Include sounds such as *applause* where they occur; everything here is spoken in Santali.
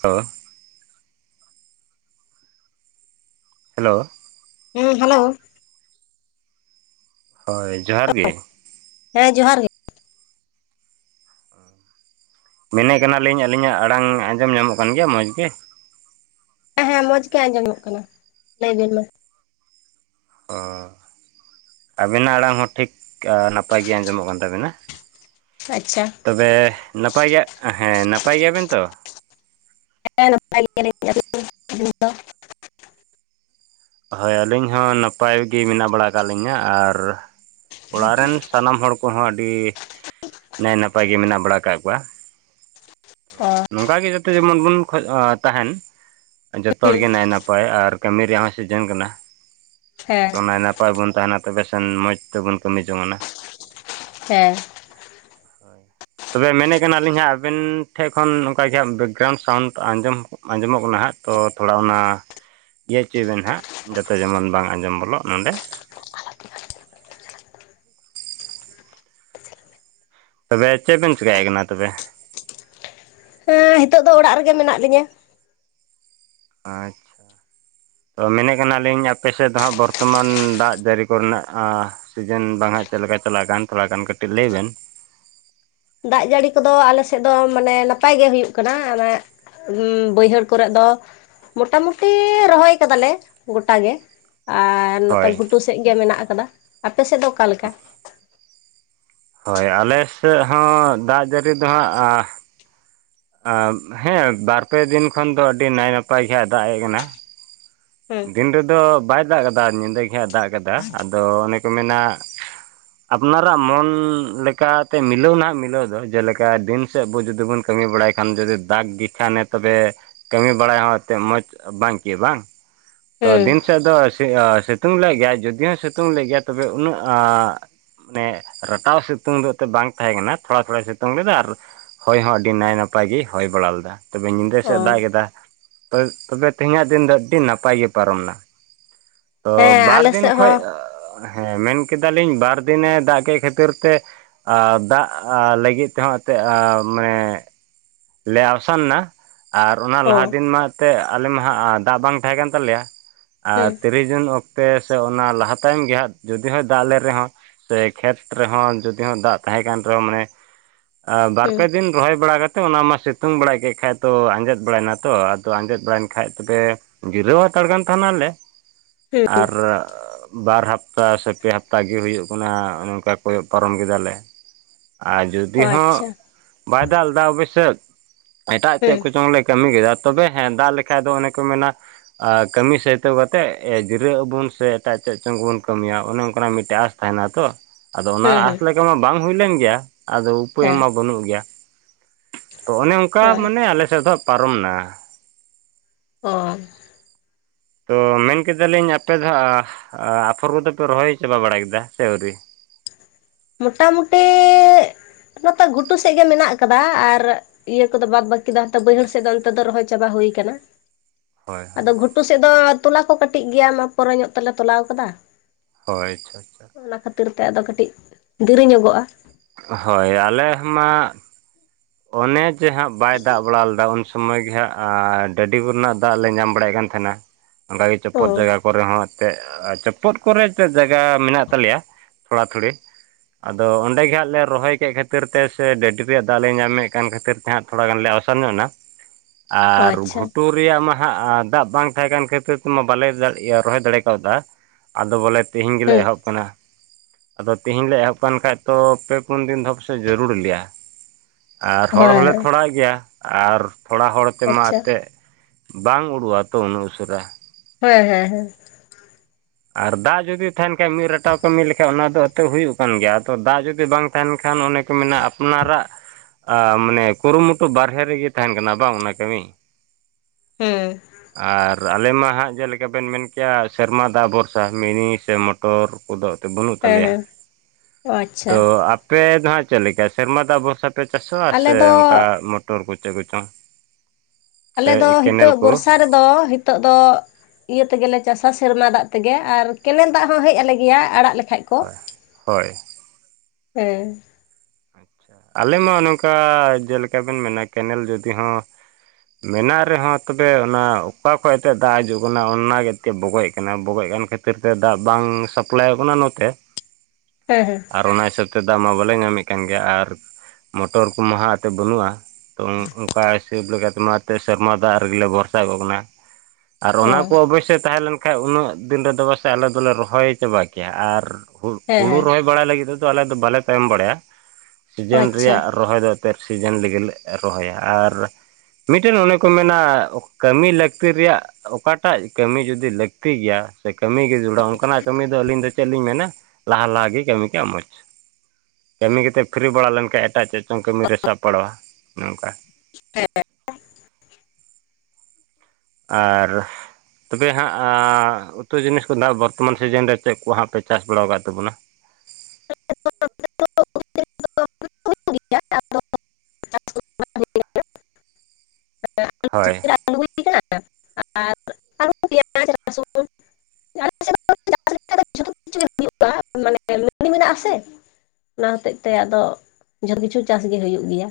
ᱦᱚᱸ ᱾ ᱦᱮᱞᱳ ᱾ ᱦᱮᱸ ᱦᱮᱞᱳ ᱾ ᱦᱳᱭ ᱡᱚᱦᱟᱨ ᱜᱮ ᱾ ᱦᱮᱸ ᱡᱚᱦᱟᱨ ᱜᱮ ᱾ ᱢᱮᱱᱮᱫ ᱠᱟᱱᱟᱞᱤᱧ ᱟᱹᱞᱤᱧᱟᱜ ᱟᱲᱟᱝ ᱟᱸᱡᱚᱢ ᱧᱟᱢᱚᱜ ᱠᱟᱱ ᱜᱮᱭᱟ ᱢᱚᱡᱽ ᱜᱮ? ᱦᱮᱸ ᱦᱮᱸ ᱢᱚᱡᱽ ᱜᱮ ᱟᱸᱡᱚᱢᱚᱜ ᱠᱟᱱᱟ ᱞᱟᱹᱭ ᱵᱮᱱ ᱢᱟ ᱾ ᱚ ᱾ ᱟᱵᱤᱱᱟᱜ ᱟᱲᱟᱝ ᱦᱚᱸ ᱴᱷᱤᱠ ᱱᱟᱯᱟᱭ ᱜᱮ ᱟᱸᱡᱚᱢᱚᱜ ᱠᱟᱱ ᱛᱟᱵᱤᱱᱟ ᱾ ᱟᱪᱪᱷᱟ ᱾ ᱛᱚᱵᱮ ᱱᱟᱯᱟᱭ ᱜᱮᱭᱟ ᱦᱮᱸ ᱱᱟᱯᱟᱭ ᱜᱮᱭᱟᱵᱮᱱ ᱛᱚ? ᱦᱮᱸ ᱱᱟᱯᱟᱭ ᱜᱮᱭᱟ ᱞᱤᱧ, ᱟᱵᱤᱱ ᱫᱚ? ᱦᱳᱭ, ᱟᱹᱞᱤᱧ ᱦᱚᱸ ᱱᱟᱯᱟᱭ ᱜᱮ ᱢᱮᱱᱟᱜ ᱵᱟᱲᱟ ᱟᱠᱟᱫ ᱞᱤᱧᱟᱹ ᱟᱨ ᱚᱲᱟᱜ ᱨᱮᱱ ᱥᱟᱱᱟᱢ ᱦᱚᱲ ᱠᱚᱦᱚᱸ ᱟᱹᱰᱤ ᱱᱟᱭ ᱱᱟᱯᱟᱭ ᱜᱮ ᱢᱮᱱᱟᱜ ᱵᱟᱲᱟ ᱟᱠᱟᱫ ᱠᱚᱣᱟ? *inaudible* ᱱᱚᱝᱠᱟ ᱜᱮ ᱡᱚᱛᱚ ᱡᱮᱢᱚᱱ ᱵᱚᱱ *inaudible* ᱛᱟᱸᱦᱮᱱ ᱡᱚᱛᱚ ᱦᱚᱲ ᱦᱩᱸ, ᱜᱮ ᱱᱟᱭ ᱱᱟᱯᱟᱭ ᱟᱨ ᱠᱟᱹᱢᱤ ᱨᱮᱦᱚᱸ ᱥᱤᱡᱚᱱ ᱠᱟᱱᱟ ᱦᱮᱸ ᱚᱱᱟ ᱱᱟᱯᱟᱭ ᱵᱚᱱ ᱛᱟᱸᱦᱮᱱᱟ ᱛᱚᱵᱮ ᱥᱮᱱ ᱢᱚᱡᱽ ᱛᱮᱵᱚᱱ ᱠᱟᱹᱢᱤ ᱡᱚᱝᱟᱱᱟ ᱾ ᱦᱮᱸ ᱾ ᱦᱳᱭ ᱛᱚᱵᱮ ᱢᱮᱱᱮᱫ ᱠᱟᱱᱟᱹᱞᱤᱧ ᱦᱟᱸᱜ ᱟᱵᱮᱱ ᱴᱷᱮᱡ ᱠᱷᱚᱱ ᱚᱱᱠᱟ ᱡᱟᱦᱟ ᱵᱮᱠᱜᱨᱟᱣᱩᱱᱰ ᱥᱟᱣᱩᱱᱰ ᱟᱸᱡᱚᱢ ᱟᱸᱡᱚᱢᱚᱜ ᱠᱟᱱᱟ ᱦᱟᱸᱜ ᱛᱚ ᱛᱷᱚᱲᱟ ᱚᱱᱟ ᱾ ᱤᱭᱟᱹ ᱚᱪᱚᱭ ᱵᱮᱱ ᱦᱟᱸᱜ ᱡᱟᱛᱮ ᱡᱮᱢᱚᱱ ᱵᱟᱝ ᱟᱸᱡᱚᱢ ᱵᱚᱞᱚᱜ ᱱᱚᱰᱮ ᱛᱚᱵᱮ ᱪᱮᱫ ᱵᱮᱱ ᱪᱮᱠᱟᱭ ᱠᱟᱱᱟ ᱛᱚᱵᱮ ᱱᱤᱛᱚᱜ ᱫᱚ ᱚᱲᱟᱜ ᱨᱮᱜᱮ ᱢᱮᱱᱟᱜ ᱞᱤᱧᱟᱹ ᱟᱸᱡᱪᱷᱟ ᱛᱚ ᱢᱮᱱᱮᱫ ᱠᱟᱱᱟᱞᱤᱧ ᱟᱯᱮ ᱥᱮᱫ ᱫᱚ ᱦᱟᱸᱜ ᱵᱚᱨᱛᱚᱢᱟᱱ ᱫᱟᱜ ᱡᱟᱹᱨᱤ ᱠᱚᱨᱮᱱᱟᱜ ᱟᱸ ᱥᱤᱡᱮᱱ ᱵᱟᱝᱦᱟᱸᱜ ᱪᱮᱫ ᱞᱮᱠᱟ ᱪᱟᱞᱟᱜ ᱠᱟᱱ ᱛᱷᱚᱲᱟ ᱜᱟᱱ ᱠᱟᱹᱴᱤᱡ ᱞᱟᱹᱭ ᱵᱮᱱ ᱫᱟᱜ ᱡᱟᱹᱲᱤ ᱠᱚᱫᱚ ᱟᱞᱮ ᱥᱮᱫ ᱫᱚ ᱢᱟᱱᱮ ᱱᱟᱯᱟᱭ ᱜᱮ ᱦᱩᱭᱩᱜ ᱠᱟᱱᱟ ᱢᱟᱱᱮ ᱩᱸᱜ ᱵᱟᱹᱭᱦᱟᱹᱲ ᱠᱚᱨᱮ ᱫᱚ ᱢᱚᱴᱟᱢᱩᱴᱤ ᱨᱚᱦᱚᱭ ᱠᱟᱫᱟᱞᱮ ᱜᱚᱴᱟᱜᱮ ᱟᱨ ᱱᱚᱛᱮ ᱦᱳᱭ ᱜᱷᱩᱴᱩ ᱥᱮᱫ ᱜᱮ ᱢᱮᱱᱟᱜ ᱟᱠᱟᱫᱟ ᱟᱯᱮ ᱥᱮᱫ ᱫᱚ ᱚᱠᱟᱞᱮᱠᱟ? ᱦᱳᱭ ᱟᱞᱮ ᱥᱮᱫ ᱦᱚᱸ ᱫᱟᱜ ᱡᱟᱹᱨᱤ ᱫᱚ ᱦᱟᱸᱜ ᱟᱸᱦ ᱟᱸᱜ ᱦᱮᱸ ᱵᱟᱨᱯᱮ ᱫᱤᱱ ᱠᱷᱚᱱ ᱫᱚ ᱟᱹᱰᱤ ᱱᱟᱭ ᱱᱟᱯᱟᱭ ᱜᱮᱦᱟᱸᱜ ᱫᱟᱜ ᱮᱜ ᱠᱟᱱᱟ ᱦᱩᱸ ᱫᱤᱱ ᱨᱮᱫᱚ ᱵᱟᱭ ᱫᱟᱜ ᱠᱟᱫᱟ ᱧᱤᱫᱟᱹ ᱜᱮᱦᱟᱜ ᱫᱟᱜ ᱠᱟᱫᱟ ᱟᱫᱚ ᱚᱱᱮ ᱠᱩ ᱢᱮᱱᱟ ᱟᱯᱱᱟᱨᱟᱜ ᱢᱚᱱ ᱞᱮᱠᱟᱛᱮ ᱢᱤᱞᱟᱹᱣ ᱱᱟᱦᱟᱜ ᱢᱤᱞᱟᱹᱣ ᱫᱚ ᱡᱮᱞᱮᱠᱟ ᱫᱤᱱ ᱥᱮᱫ ᱵᱚ ᱡᱩᱫᱤ ᱵᱚᱱ ᱠᱟᱹᱢᱤ ᱵᱟᱲᱟᱭ ᱠᱷᱟᱱ ᱡᱩᱫᱤ ᱫᱟᱜᱽ ᱜᱮ ᱠᱷᱟᱱᱮ ᱛᱚᱵᱮ ᱠᱟᱹᱢᱤ ᱵᱟᱲᱟᱭ ᱦᱚᱸ ᱮᱛᱮᱜ ᱢᱚᱪ ᱵᱟᱝ ᱤᱠᱟᱹᱜᱼᱟ ᱵᱟᱝ ᱛᱚ ᱫᱤᱱ ᱦᱩᱸ ᱥᱮᱫ ᱫᱚ ᱥᱤ ᱤᱭᱟᱹ ᱥᱤᱛᱩᱝ ᱞᱮᱫ ᱜᱮᱭᱟᱭ ᱡᱩᱫᱤ ᱦᱚᱸ ᱥᱤᱛᱩᱝ ᱞᱮᱫ ᱜᱮᱭᱟ ᱛᱚᱵᱮ ᱩᱱᱟᱹᱜ ᱟᱜ ᱢᱟᱱᱮ ᱨᱟᱴᱟᱣ ᱥᱤᱛᱩᱝ ᱫᱚ ᱮᱛᱮᱫ ᱵᱟᱝ ᱛᱟᱦᱮᱸ ᱠᱟᱱᱟ ᱛᱷᱚᱲᱟ ᱛᱷᱚᱲᱟᱭ ᱥᱤᱛᱩᱝ ᱞᱮᱫᱟ ᱟᱨ ᱦᱚᱭ ᱦᱚᱸ ᱟᱹᱰᱤ ᱱᱟᱭ ᱱᱟᱯᱟᱭ ᱜᱤ ᱦᱚᱭ ᱵᱟᱲᱟ ᱞᱮᱫᱟ᱾ ᱛᱚᱵᱮ ᱧᱤᱫᱟᱹ ᱚ ᱥᱮᱫ ᱫᱟᱜ ᱠᱮᱫᱟ ᱛᱚ ᱛᱚᱵᱮ ᱛᱮᱦᱮᱧᱟᱜ ᱫᱤᱱ ᱫᱚ ᱟᱹᱰᱤ ᱱᱟᱯᱟᱭ ᱜᱮ ᱯᱟᱨᱚᱢ ᱱᱟ ᱛᱚ ᱦᱮᱸ ᱵᱟᱨ ᱟᱞᱮ ᱫᱤᱱ ᱥᱮᱫ ᱠᱷᱚᱡ ᱦᱚᱸ ᱟᱹᱜ ᱦᱮᱸ ᱢᱮᱱ ᱠᱮᱫᱟᱞᱤᱧ ᱵᱟᱨ ᱫᱤᱱᱮ ᱫᱟᱜ ᱠᱮᱫ ᱠᱷᱟᱹᱛᱤᱨ ᱛᱮ ᱟᱨ ᱫᱟᱜ ᱞᱟᱹᱜᱤᱫ ᱛᱮᱦᱚᱸ ᱮᱛᱮᱫ ᱢᱟᱱᱮ ᱞᱮ ᱟᱣᱥᱟᱱᱮᱱᱟ ᱟᱨ ᱚᱱᱟ ᱚ ᱞᱟᱦᱟ ᱫᱤᱱ ᱢᱟ ᱛᱮᱫ ᱟᱞᱮ ᱢᱟ ᱦᱟᱸᱜ ᱟ ᱫᱟᱜ ᱵᱟᱝ ᱛᱟᱦᱮᱸ ᱠᱟᱱ ᱛᱟᱞᱮᱭᱟ ᱟᱨ ᱦᱩᱸ ᱛᱤᱨᱤᱡ ᱡᱩᱱ ᱚᱠᱛᱮ ᱥᱮ ᱚᱱᱟ ᱞᱟᱦᱟ ᱛᱟᱭᱚᱢ ᱜᱮ ᱦᱟᱸᱜ ᱡᱩᱫᱤ ᱦᱚᱸᱭ ᱫᱟᱜ ᱞᱮ ᱨᱮᱦᱚᱸ ᱥᱮ ᱠᱷᱮᱛ ᱨᱮᱦᱚᱸ ᱡᱩᱫᱤ ᱦᱚᱸ ᱫᱟᱜ ᱛᱟᱦᱮᱸ ᱠᱷᱮᱛ ᱨᱮᱦᱚᱸ ᱡᱩᱫᱤ ᱢᱟᱱᱮ ᱟ ᱦᱩᱸ ᱵᱟᱨᱯᱮ ᱫᱤᱱ ᱨᱚᱦᱚᱭ ᱵᱟᱲᱟ ᱠᱟᱛ ᱛᱚ ᱚᱱᱟ ᱢᱟ ᱥᱤᱛᱩᱝ ᱵᱟᱲᱟᱭ ᱠᱮᱫ ᱠᱷᱟᱡ ᱛᱚ ᱟᱸᱡᱮᱫ ᱥᱤᱛᱩᱢ ᱵᱟᱲᱟᱭᱮᱱᱟ ᱛᱚ ᱟᱫᱚ ᱟᱸᱡᱮᱫ ᱵᱟᱲᱟᱭᱮᱱ ᱠᱷᱟᱡ ᱛᱚᱵᱮ ᱡᱤᱨᱟᱹᱣ ᱦᱟᱛᱟᱲ ᱠᱟᱱ ᱛᱟᱦᱮᱱᱟᱞᱮ ᱦᱩᱸ ᱟᱨ ᱵᱟᱨ ᱦᱟᱯ ᱦᱟᱯᱛᱟ ᱥᱮ ᱯᱮ ᱦᱟᱯᱛᱟ ᱜᱮ ᱦᱩᱭᱩᱜ ᱠᱟᱱᱟ ᱚᱱᱮ ᱚᱝᱠᱟ ᱠᱚᱭᱚᱜ ᱯᱟᱨᱚᱢ ᱠᱮᱫᱟᱞᱮ ᱟᱨ ᱚ ᱡᱩᱫᱤ ᱦᱚᱸ ᱟᱪᱪᱷᱟ ᱵᱟᱭ ᱫᱟᱜ ᱞᱮᱫᱟ ᱚᱵᱚᱭᱥᱮ ᱮᱴᱟᱜ ᱪᱮᱫ ᱦᱩᱸ ᱠᱚᱪᱚᱝ ᱞᱮ ᱠᱟᱹᱢᱤ ᱠᱮᱫᱟ ᱛᱚᱵᱮ ᱦᱮᱸ ᱫᱟᱜ ᱞᱮᱠᱷᱟᱡ ᱫᱚ ᱚᱱᱮ ᱠᱩ ᱢᱮᱱᱟ ᱟ ᱠᱟᱹᱢᱤ ᱥᱟᱹᱭᱛᱟᱹᱣ ᱠᱟᱛᱮᱫ ᱮ ᱡᱤᱨᱟᱹᱜ ᱟᱹᱵᱩᱱ ᱥᱮ ᱮᱴᱟᱜ ᱪᱮᱫ ᱪᱚᱝ ᱠᱚᱵᱚᱱ ᱠᱟᱹᱢᱤᱭᱟ ᱚᱱᱮ ᱚᱱᱠᱟᱱᱟᱜ ᱢᱤᱫᱴᱮᱡ ᱟᱥ ᱛᱟᱦᱮᱱᱟ ᱛᱚ ᱟᱫᱚ ᱚᱱᱟ ᱦᱩᱸ ᱟᱥ ᱦᱩᱸ ᱞᱮᱠᱟ ᱢᱟ ᱵᱟᱝ ᱦᱩᱭᱞᱮᱱ ᱜᱮᱭᱟ ᱟᱫᱚ ᱩᱯᱟᱹᱭ ᱦᱮᱸ ᱮᱢ ᱢᱟ ᱵᱟᱹᱱᱩᱜ ᱜᱮᱭᱟ ᱛᱚ ᱚᱱᱮ ᱚᱝᱠᱟ ᱚ ᱢᱟᱱᱮ ᱟᱪᱪᱷᱟ ᱟᱞᱮ ᱥᱮᱫ ᱫᱚ ᱯᱟᱨᱚᱢ ᱱᱟ ᱟᱝ ᱛᱚ ᱢᱮᱱ ᱠᱮᱫᱟᱞᱤᱧ ᱟᱯᱮ ᱫᱚ ᱦᱟᱸᱜ ᱟ ᱟᱯᱷᱚᱨ ᱠᱚᱫᱚ ᱯᱮ ᱨᱚᱦᱚᱭ ᱪᱟᱵᱟ ᱵᱟᱲᱟ ᱠᱮᱫᱟ ᱥᱮ ᱟᱹᱣᱨᱤ ᱢᱚᱴᱟᱢᱩᱴᱤ ᱱᱚᱛᱮ ᱜᱷᱩᱴᱩ ᱥᱮᱫ ᱜᱮ ᱢᱮᱱᱟᱜ ᱟᱠᱟᱫᱟ ᱟᱨ ᱤᱭᱟᱹ ᱠᱚᱫᱚ ᱵᱟᱫᱽ ᱵᱟᱹᱠᱤ ᱫᱚ ᱟᱛᱚᱜ ᱵᱟᱹᱭᱦᱟᱹᱲ ᱥᱮᱫ ᱫᱚ ᱚᱱᱛᱮ ᱫᱚ ᱨᱚᱦᱚᱭ ᱪᱟᱵᱟ ᱦᱩᱭ ᱠᱟᱱᱟ ᱦᱳᱭ ᱦᱳᱭ ᱟᱫᱚ ᱜᱷᱩᱴᱩ ᱥᱮᱫ ᱫᱚ ᱛᱚᱞᱟ ᱠᱚ ᱠᱟᱹᱴᱤᱡ ᱜᱮᱭᱟ ᱢᱚ ᱯᱚᱨᱮ ᱧᱚᱜ ᱛᱮᱞᱮ ᱛᱚᱞᱟᱣ ᱠᱟᱫᱟ᱾ ᱦᱳᱭ ᱟᱪᱷᱟ ᱟᱪᱷᱟ ᱚᱱᱟ ᱠᱷᱟᱹᱛᱤᱨ ᱛᱮ ᱟᱫᱚ ᱠᱟᱹᱴᱤᱡ ᱫᱤᱨᱤ ᱧᱚᱜᱚᱜᱼᱟ ᱦᱳᱭ ᱟᱞᱮ ᱦᱚᱸᱢᱟ ᱚᱱᱮ ᱡᱮ ᱦᱟᱸᱜ ᱵᱟᱭ ᱫᱟᱜ ᱵᱟᱲᱟ ᱞᱮᱫᱟ ᱩᱱ ᱥᱚ ᱥᱚᱢᱚᱭ ᱜᱮ ᱦᱟᱸᱜ ᱟ ᱰᱟᱹᱰᱤ ᱠᱚᱨᱮᱱᱟᱜ ᱫᱟᱜ ᱞᱮ ᱧᱟᱢ ᱵᱟᱲᱟᱭᱮᱫ ᱠᱟᱱ ᱛᱟᱦᱮᱱᱟ ᱚᱝᱠᱟ ᱜᱮ ᱚ ᱪᱚᱯᱚᱫ ᱡᱟᱭᱜᱟ ᱠᱚ ᱠᱚᱨᱮ ᱦᱚᱸ ᱮᱛᱮᱜ ᱪᱚᱯᱚᱫ ᱠᱚᱨᱮ ᱮᱛᱮᱜ ᱡᱟᱭᱜᱟ ᱢᱮᱱᱟᱜ ᱛᱟᱞᱮᱭᱟ ᱛᱷᱚᱲᱟ ᱛᱷᱩᱲᱤ ᱟᱫᱚ ᱚᱸᱰᱮ ᱜᱮ ᱦᱟᱸᱜ ᱞᱮ ᱨᱚᱦᱚᱭ ᱠᱮᱜ ᱠᱷᱟᱹᱛᱤᱨ ᱛᱮ ᱥᱮ ᱰᱟᱹᱰᱤ ᱨᱮᱭᱟᱜ ᱫᱟᱜ ᱞᱮ ᱧᱟᱢ ᱮᱱᱮ ᱮᱠᱟᱱ ᱠᱷᱟᱹᱛᱤᱨ ᱛᱮ ᱦᱟᱸᱜ ᱛᱷᱚᱲᱟ ᱜᱟᱱ ᱞᱮ ᱟᱣᱥᱟᱱ ᱧᱚᱜ ᱮᱱᱟ ᱟᱨ ᱟᱪᱪᱷᱟ ᱜᱷᱩᱴᱩ ᱨᱮᱭᱟᱜ ᱢᱟ ᱦᱟᱸᱜ ᱫᱟᱜ ᱵᱟᱝ ᱛᱟᱦᱮᱸ ᱠᱟᱱ ᱠᱷᱟᱹᱛᱤᱨ ᱛᱮᱢᱟ ᱵᱟᱞᱮ ᱫᱟ ᱤᱭᱟᱹ ᱨᱚᱦᱚᱭ ᱫᱟᱲᱮ ᱠᱟᱣᱫᱟ ᱟᱫᱚ ᱵᱚᱞᱮ ᱛᱤᱦᱤᱧ ᱜᱮᱞᱮ ᱦᱮᱸ ᱮᱦᱚᱵ ᱠᱟᱱᱟ ᱟᱫᱚ ᱛᱤᱦᱤᱧ ᱞᱮ ᱮᱦᱚᱵ ᱠᱟᱱ ᱠᱷᱟᱡ ᱛᱚ ᱯᱮ ᱯᱩᱱ ᱫᱤᱱ ᱫᱷᱚ ᱯᱟᱥᱮᱜ ᱡᱟᱹᱨᱩᱲ ᱞᱮᱭᱟ ᱟᱨ ᱦᱚᱲ ᱦᱚᱞᱮ ᱦᱮᱸ ᱛᱷᱚᱲᱟᱜ ᱜᱮᱭᱟ ᱟᱨ ᱛᱷᱚᱲᱟ ᱦᱚᱲ ᱛᱮᱢᱟ ᱟᱪᱪᱷᱟ ᱮᱛᱮᱜ ᱵᱟᱝ ᱩᱲᱩᱜᱼᱟ ᱛᱚ ᱩᱱᱟᱹᱜ ᱩᱥᱟᱹᱨᱟ ᱦᱮᱸ ᱦᱮᱸ ᱦᱮᱸ ᱟᱨ ᱫᱟᱜ ᱡᱩᱫᱤ ᱛᱟᱦᱮᱱ ᱠᱷᱟᱡ ᱢᱤᱫ ᱨᱟᱴᱟᱣ ᱠᱟᱹᱢᱤ ᱞᱮᱠᱷᱟᱡ ᱚᱱᱟ ᱨᱮᱫᱚ ᱮᱛᱮᱜ ᱦᱩᱭᱩᱜ ᱠᱟᱱ ᱜᱮᱭᱟ ᱟᱫᱚ ᱫᱟᱜ ᱡᱩᱫᱤ ᱵᱟᱝ ᱛᱟᱦᱮᱱ ᱠᱷᱟᱱ ᱚᱱᱮ ᱠᱚ ᱢᱮᱱᱟ ᱟᱯᱱᱟᱨᱟᱜ ᱟᱻ ᱢᱟᱱᱮ ᱠᱩᱨᱩ ᱢᱩᱴᱩ ᱵᱟᱨᱦᱮ ᱨᱮ ᱜᱮ ᱛᱟᱦᱮᱱ ᱠᱟᱱᱟ ᱵᱟᱝ ᱚᱱᱟ ᱠᱟᱹᱢᱤ ᱦᱮᱸ ᱟᱨ ᱟᱞᱮ ᱢᱟ ᱦᱟᱸᱜ ᱡᱮᱞᱮᱠᱟ ᱵᱮᱱ ᱢᱮᱱ ᱠᱮ-ᱟ ᱥᱮᱨᱢᱟ ᱫᱟᱜ ᱵᱷᱚᱨᱥᱟ ᱢᱤᱱᱤ ᱥᱮ ᱢᱚ ᱴᱚᱨ ᱠᱚᱫᱚ ᱮᱱᱛᱮ ᱵᱟᱱᱩᱜ ᱦᱮᱸ ᱛᱟᱞᱮᱭᱟ ᱦᱮᱸ ᱚ ᱟᱪᱪᱷᱟ ᱛᱚ ᱟᱻ ᱟᱯᱮ ᱫᱚ ᱦᱟᱸᱜ ᱪᱮᱫ ᱞᱮᱠᱟ ᱥᱮᱨᱢᱟ ᱫᱟᱜ ᱵᱷᱚᱨᱥᱟ ᱯᱮ ᱪᱟᱥᱚᱜᱼᱟ ᱟᱞᱮ ᱥᱮ ᱫᱚ ᱚᱝᱠᱟ ᱢᱚᱴᱚᱨ ᱠᱚ ᱪᱮ ᱠᱚᱪᱚᱝ ᱟᱞᱮ ᱥᱮ ᱫᱚ ᱠᱮᱱᱮᱞ ᱦᱤᱛᱳᱜ ᱠᱚ ᱵᱚᱨᱥᱟ ᱨᱮ ᱫᱚ ᱦᱤᱛᱳᱜ ᱫᱚ ᱤᱭᱟᱹ ᱛᱮᱜᱮ ᱞᱮ ᱪᱟᱥᱟ ᱥᱮᱨᱢᱟ ᱫᱟᱜ ᱛᱮᱜᱮ ᱟᱨ ᱠᱮᱱᱮᱞ ᱫᱟᱜ ᱦᱚᱸ ᱦᱮᱡ ᱟᱞᱮ ᱜᱮᱭᱟ ᱟᱲᱟᱜ ᱞᱮᱠᱷᱟᱡ ᱦᱚᱭ ᱦᱳᱭ ᱦᱮᱸᱻ ᱟᱞᱮ ᱢᱟ ᱱᱚᱠᱟ ᱡᱮᱞᱮᱠᱟ ᱵᱮᱱ ᱢᱮᱱᱟ ᱠᱮᱱᱮᱞ ᱡᱩᱫᱤ ᱦᱚᱸ ᱢᱮᱱᱟᱜ ᱨᱮ ᱦᱚᱸ ᱛᱚᱵᱮ ᱚᱱᱟ ᱚᱠᱟ ᱠᱷᱚᱡ ᱮᱛᱮᱫ ᱫᱟᱜ ᱦᱤᱡᱩᱜ ᱠᱟᱱᱟ ᱚᱱᱟᱜ ᱮᱛᱮᱫ ᱵᱚᱜᱚᱡ ᱠᱟᱱᱟ ᱵᱚᱜᱚᱡ ᱠᱟᱱ ᱠᱷᱟᱛ ᱠᱷᱟᱹᱨ ᱛᱮ ᱫᱟᱜ ᱵᱟᱝ ᱥᱟᱯᱞᱟᱭᱚᱜ ᱠᱟᱱᱟ ᱱᱚᱛᱮ ᱦᱮᱸ ᱦᱮᱸ ᱟᱨ ᱚᱱᱟ ᱦᱤᱥᱟᱹᱵᱽ ᱛᱮ ᱫᱟᱜ ᱢᱟ ᱵᱟᱞᱮ ᱧᱟᱢᱮᱫ ᱠᱟᱱ ᱜᱮᱭᱟ ᱟᱨ ᱢᱚᱴᱚᱨ ᱠᱚᱢᱟ ᱦᱟᱸ ᱮᱛᱮᱫ ᱵᱟᱹᱱᱩᱜᱼᱟ ᱛᱚ ᱚᱱᱠᱟ ᱦᱤᱥᱟᱹᱵᱽ ᱞᱮᱠᱟ ᱛᱮᱢᱟ ᱛᱮ ᱥᱮᱨᱢᱟ ᱫᱟᱜ ᱨᱮᱜᱮ ᱞᱮ ᱵᱷᱚᱨᱥᱟ ᱠᱚᱜ ᱠᱟᱱᱟ ᱟᱨ ᱚ ᱚᱱᱟ ᱠᱚ ᱚᱵᱚᱥᱥᱳᱭ ᱛᱟᱦᱮᱸ ᱞᱮᱱ ᱠᱟᱱᱡ ᱩᱱᱟᱹᱜ ᱫᱤᱱ ᱨᱮᱫᱚ ᱵᱟᱥᱮ ᱟᱞᱮ ᱫᱚᱞᱮ ᱨᱚᱦᱚᱭ ᱪᱟᱵᱟ ᱠᱮᱭᱟ ᱟᱨ ᱦᱩᱲ ᱦᱮᱸ ᱦᱩᱲᱩ ᱦᱮᱸ ᱨᱚᱦᱚᱭ ᱵᱟᱲᱟᱭ ᱞᱟᱹᱜᱤᱫ ᱛᱮᱫᱚ ᱟᱞᱮ ᱫᱚ ᱵᱟᱞᱮ ᱛᱟᱭᱚᱢ ᱵᱟᱲᱟᱭᱟ ᱚ ᱥᱤᱡᱮᱱ ᱟᱪᱪᱷᱟ ᱨᱮᱭᱟᱜ ᱨᱚᱦᱚᱭ ᱫᱚ ᱮᱱᱛᱮᱫ ᱥᱤᱡᱮᱱ ᱨᱮᱜᱮ ᱞᱮ ᱨᱚᱦᱚᱭᱟ ᱟᱨ ᱢᱤᱫᱴᱮᱱ ᱚᱱᱮ ᱠᱚ ᱢᱮᱱᱟ ᱠᱟᱹᱢᱤ ᱞᱟᱹᱠᱛᱤ ᱨᱮᱭᱟᱜ ᱚᱠᱟᱴᱟᱜ ᱠᱟᱹᱢᱤ ᱡᱩᱫᱤ ᱞᱟᱹᱠᱛᱤ ᱜᱮᱭᱟ ᱥᱮ ᱠᱟᱹᱢᱤ ᱜᱤ ᱡᱟᱨᱩᱲᱟ ᱚᱱᱠᱟᱱᱟᱜ ᱠᱟᱹᱢᱤ ᱫᱚ ᱟᱹᱞᱤᱧ ᱫᱚ ᱪᱮᱫ ᱞᱤᱧ ᱢᱮᱱᱟ ᱞᱟᱦᱟ ᱞᱟᱦᱟᱜᱤ ᱠᱟᱹᱢᱤ ᱠᱟᱜ ᱢᱚᱡᱽ ᱠᱟᱹᱢᱤ ᱠᱟᱛᱮᱫ ᱯᱷᱨᱤ ᱵᱟᱲᱟ ᱞᱮᱱ ᱠᱷᱟᱡ ᱮᱴᱟᱜ ᱪᱮᱫ ᱪᱚᱝ ᱠᱟᱹᱢᱤ ᱨᱮ ᱥᱟᱯᱲᱟᱣᱟ ᱚᱱᱮ ᱚᱝᱠᱟ ᱦᱮᱸ ᱟᱨᱻ ᱛᱚᱵᱮ ᱦᱟᱸᱜ ᱟᱸ ᱩᱛᱩ ᱡᱤᱱᱤᱥ ᱠᱚ ᱵᱚᱨᱛᱚᱢᱟᱱ ᱥᱤᱡᱤᱱ ᱨᱮ ᱪᱮᱫ ᱠᱚ ᱦᱟᱸᱜ ᱯᱮ ᱪᱟᱥ ᱵᱟᱲᱟᱣ ᱠᱟᱫ ᱛᱟᱵᱚᱱᱟ *unintelligible* *unintelligible* ᱦᱳᱭ *unintelligible* ᱟᱹᱞᱩ *unintelligible* ᱟᱞᱮ ᱥᱮᱫ *unintelligible* ᱦᱩᱲᱩ ᱢᱮᱱᱟᱜ-ᱟ ᱥᱮ ᱚᱱᱟ ᱦᱚᱛᱮᱡ ᱛᱮ ᱟᱫᱚ ᱡᱟ ᱠᱤᱪᱷᱩ ᱪᱟᱥ ᱜᱮ ᱦᱩᱭᱩᱜ ᱜᱮᱭᱟ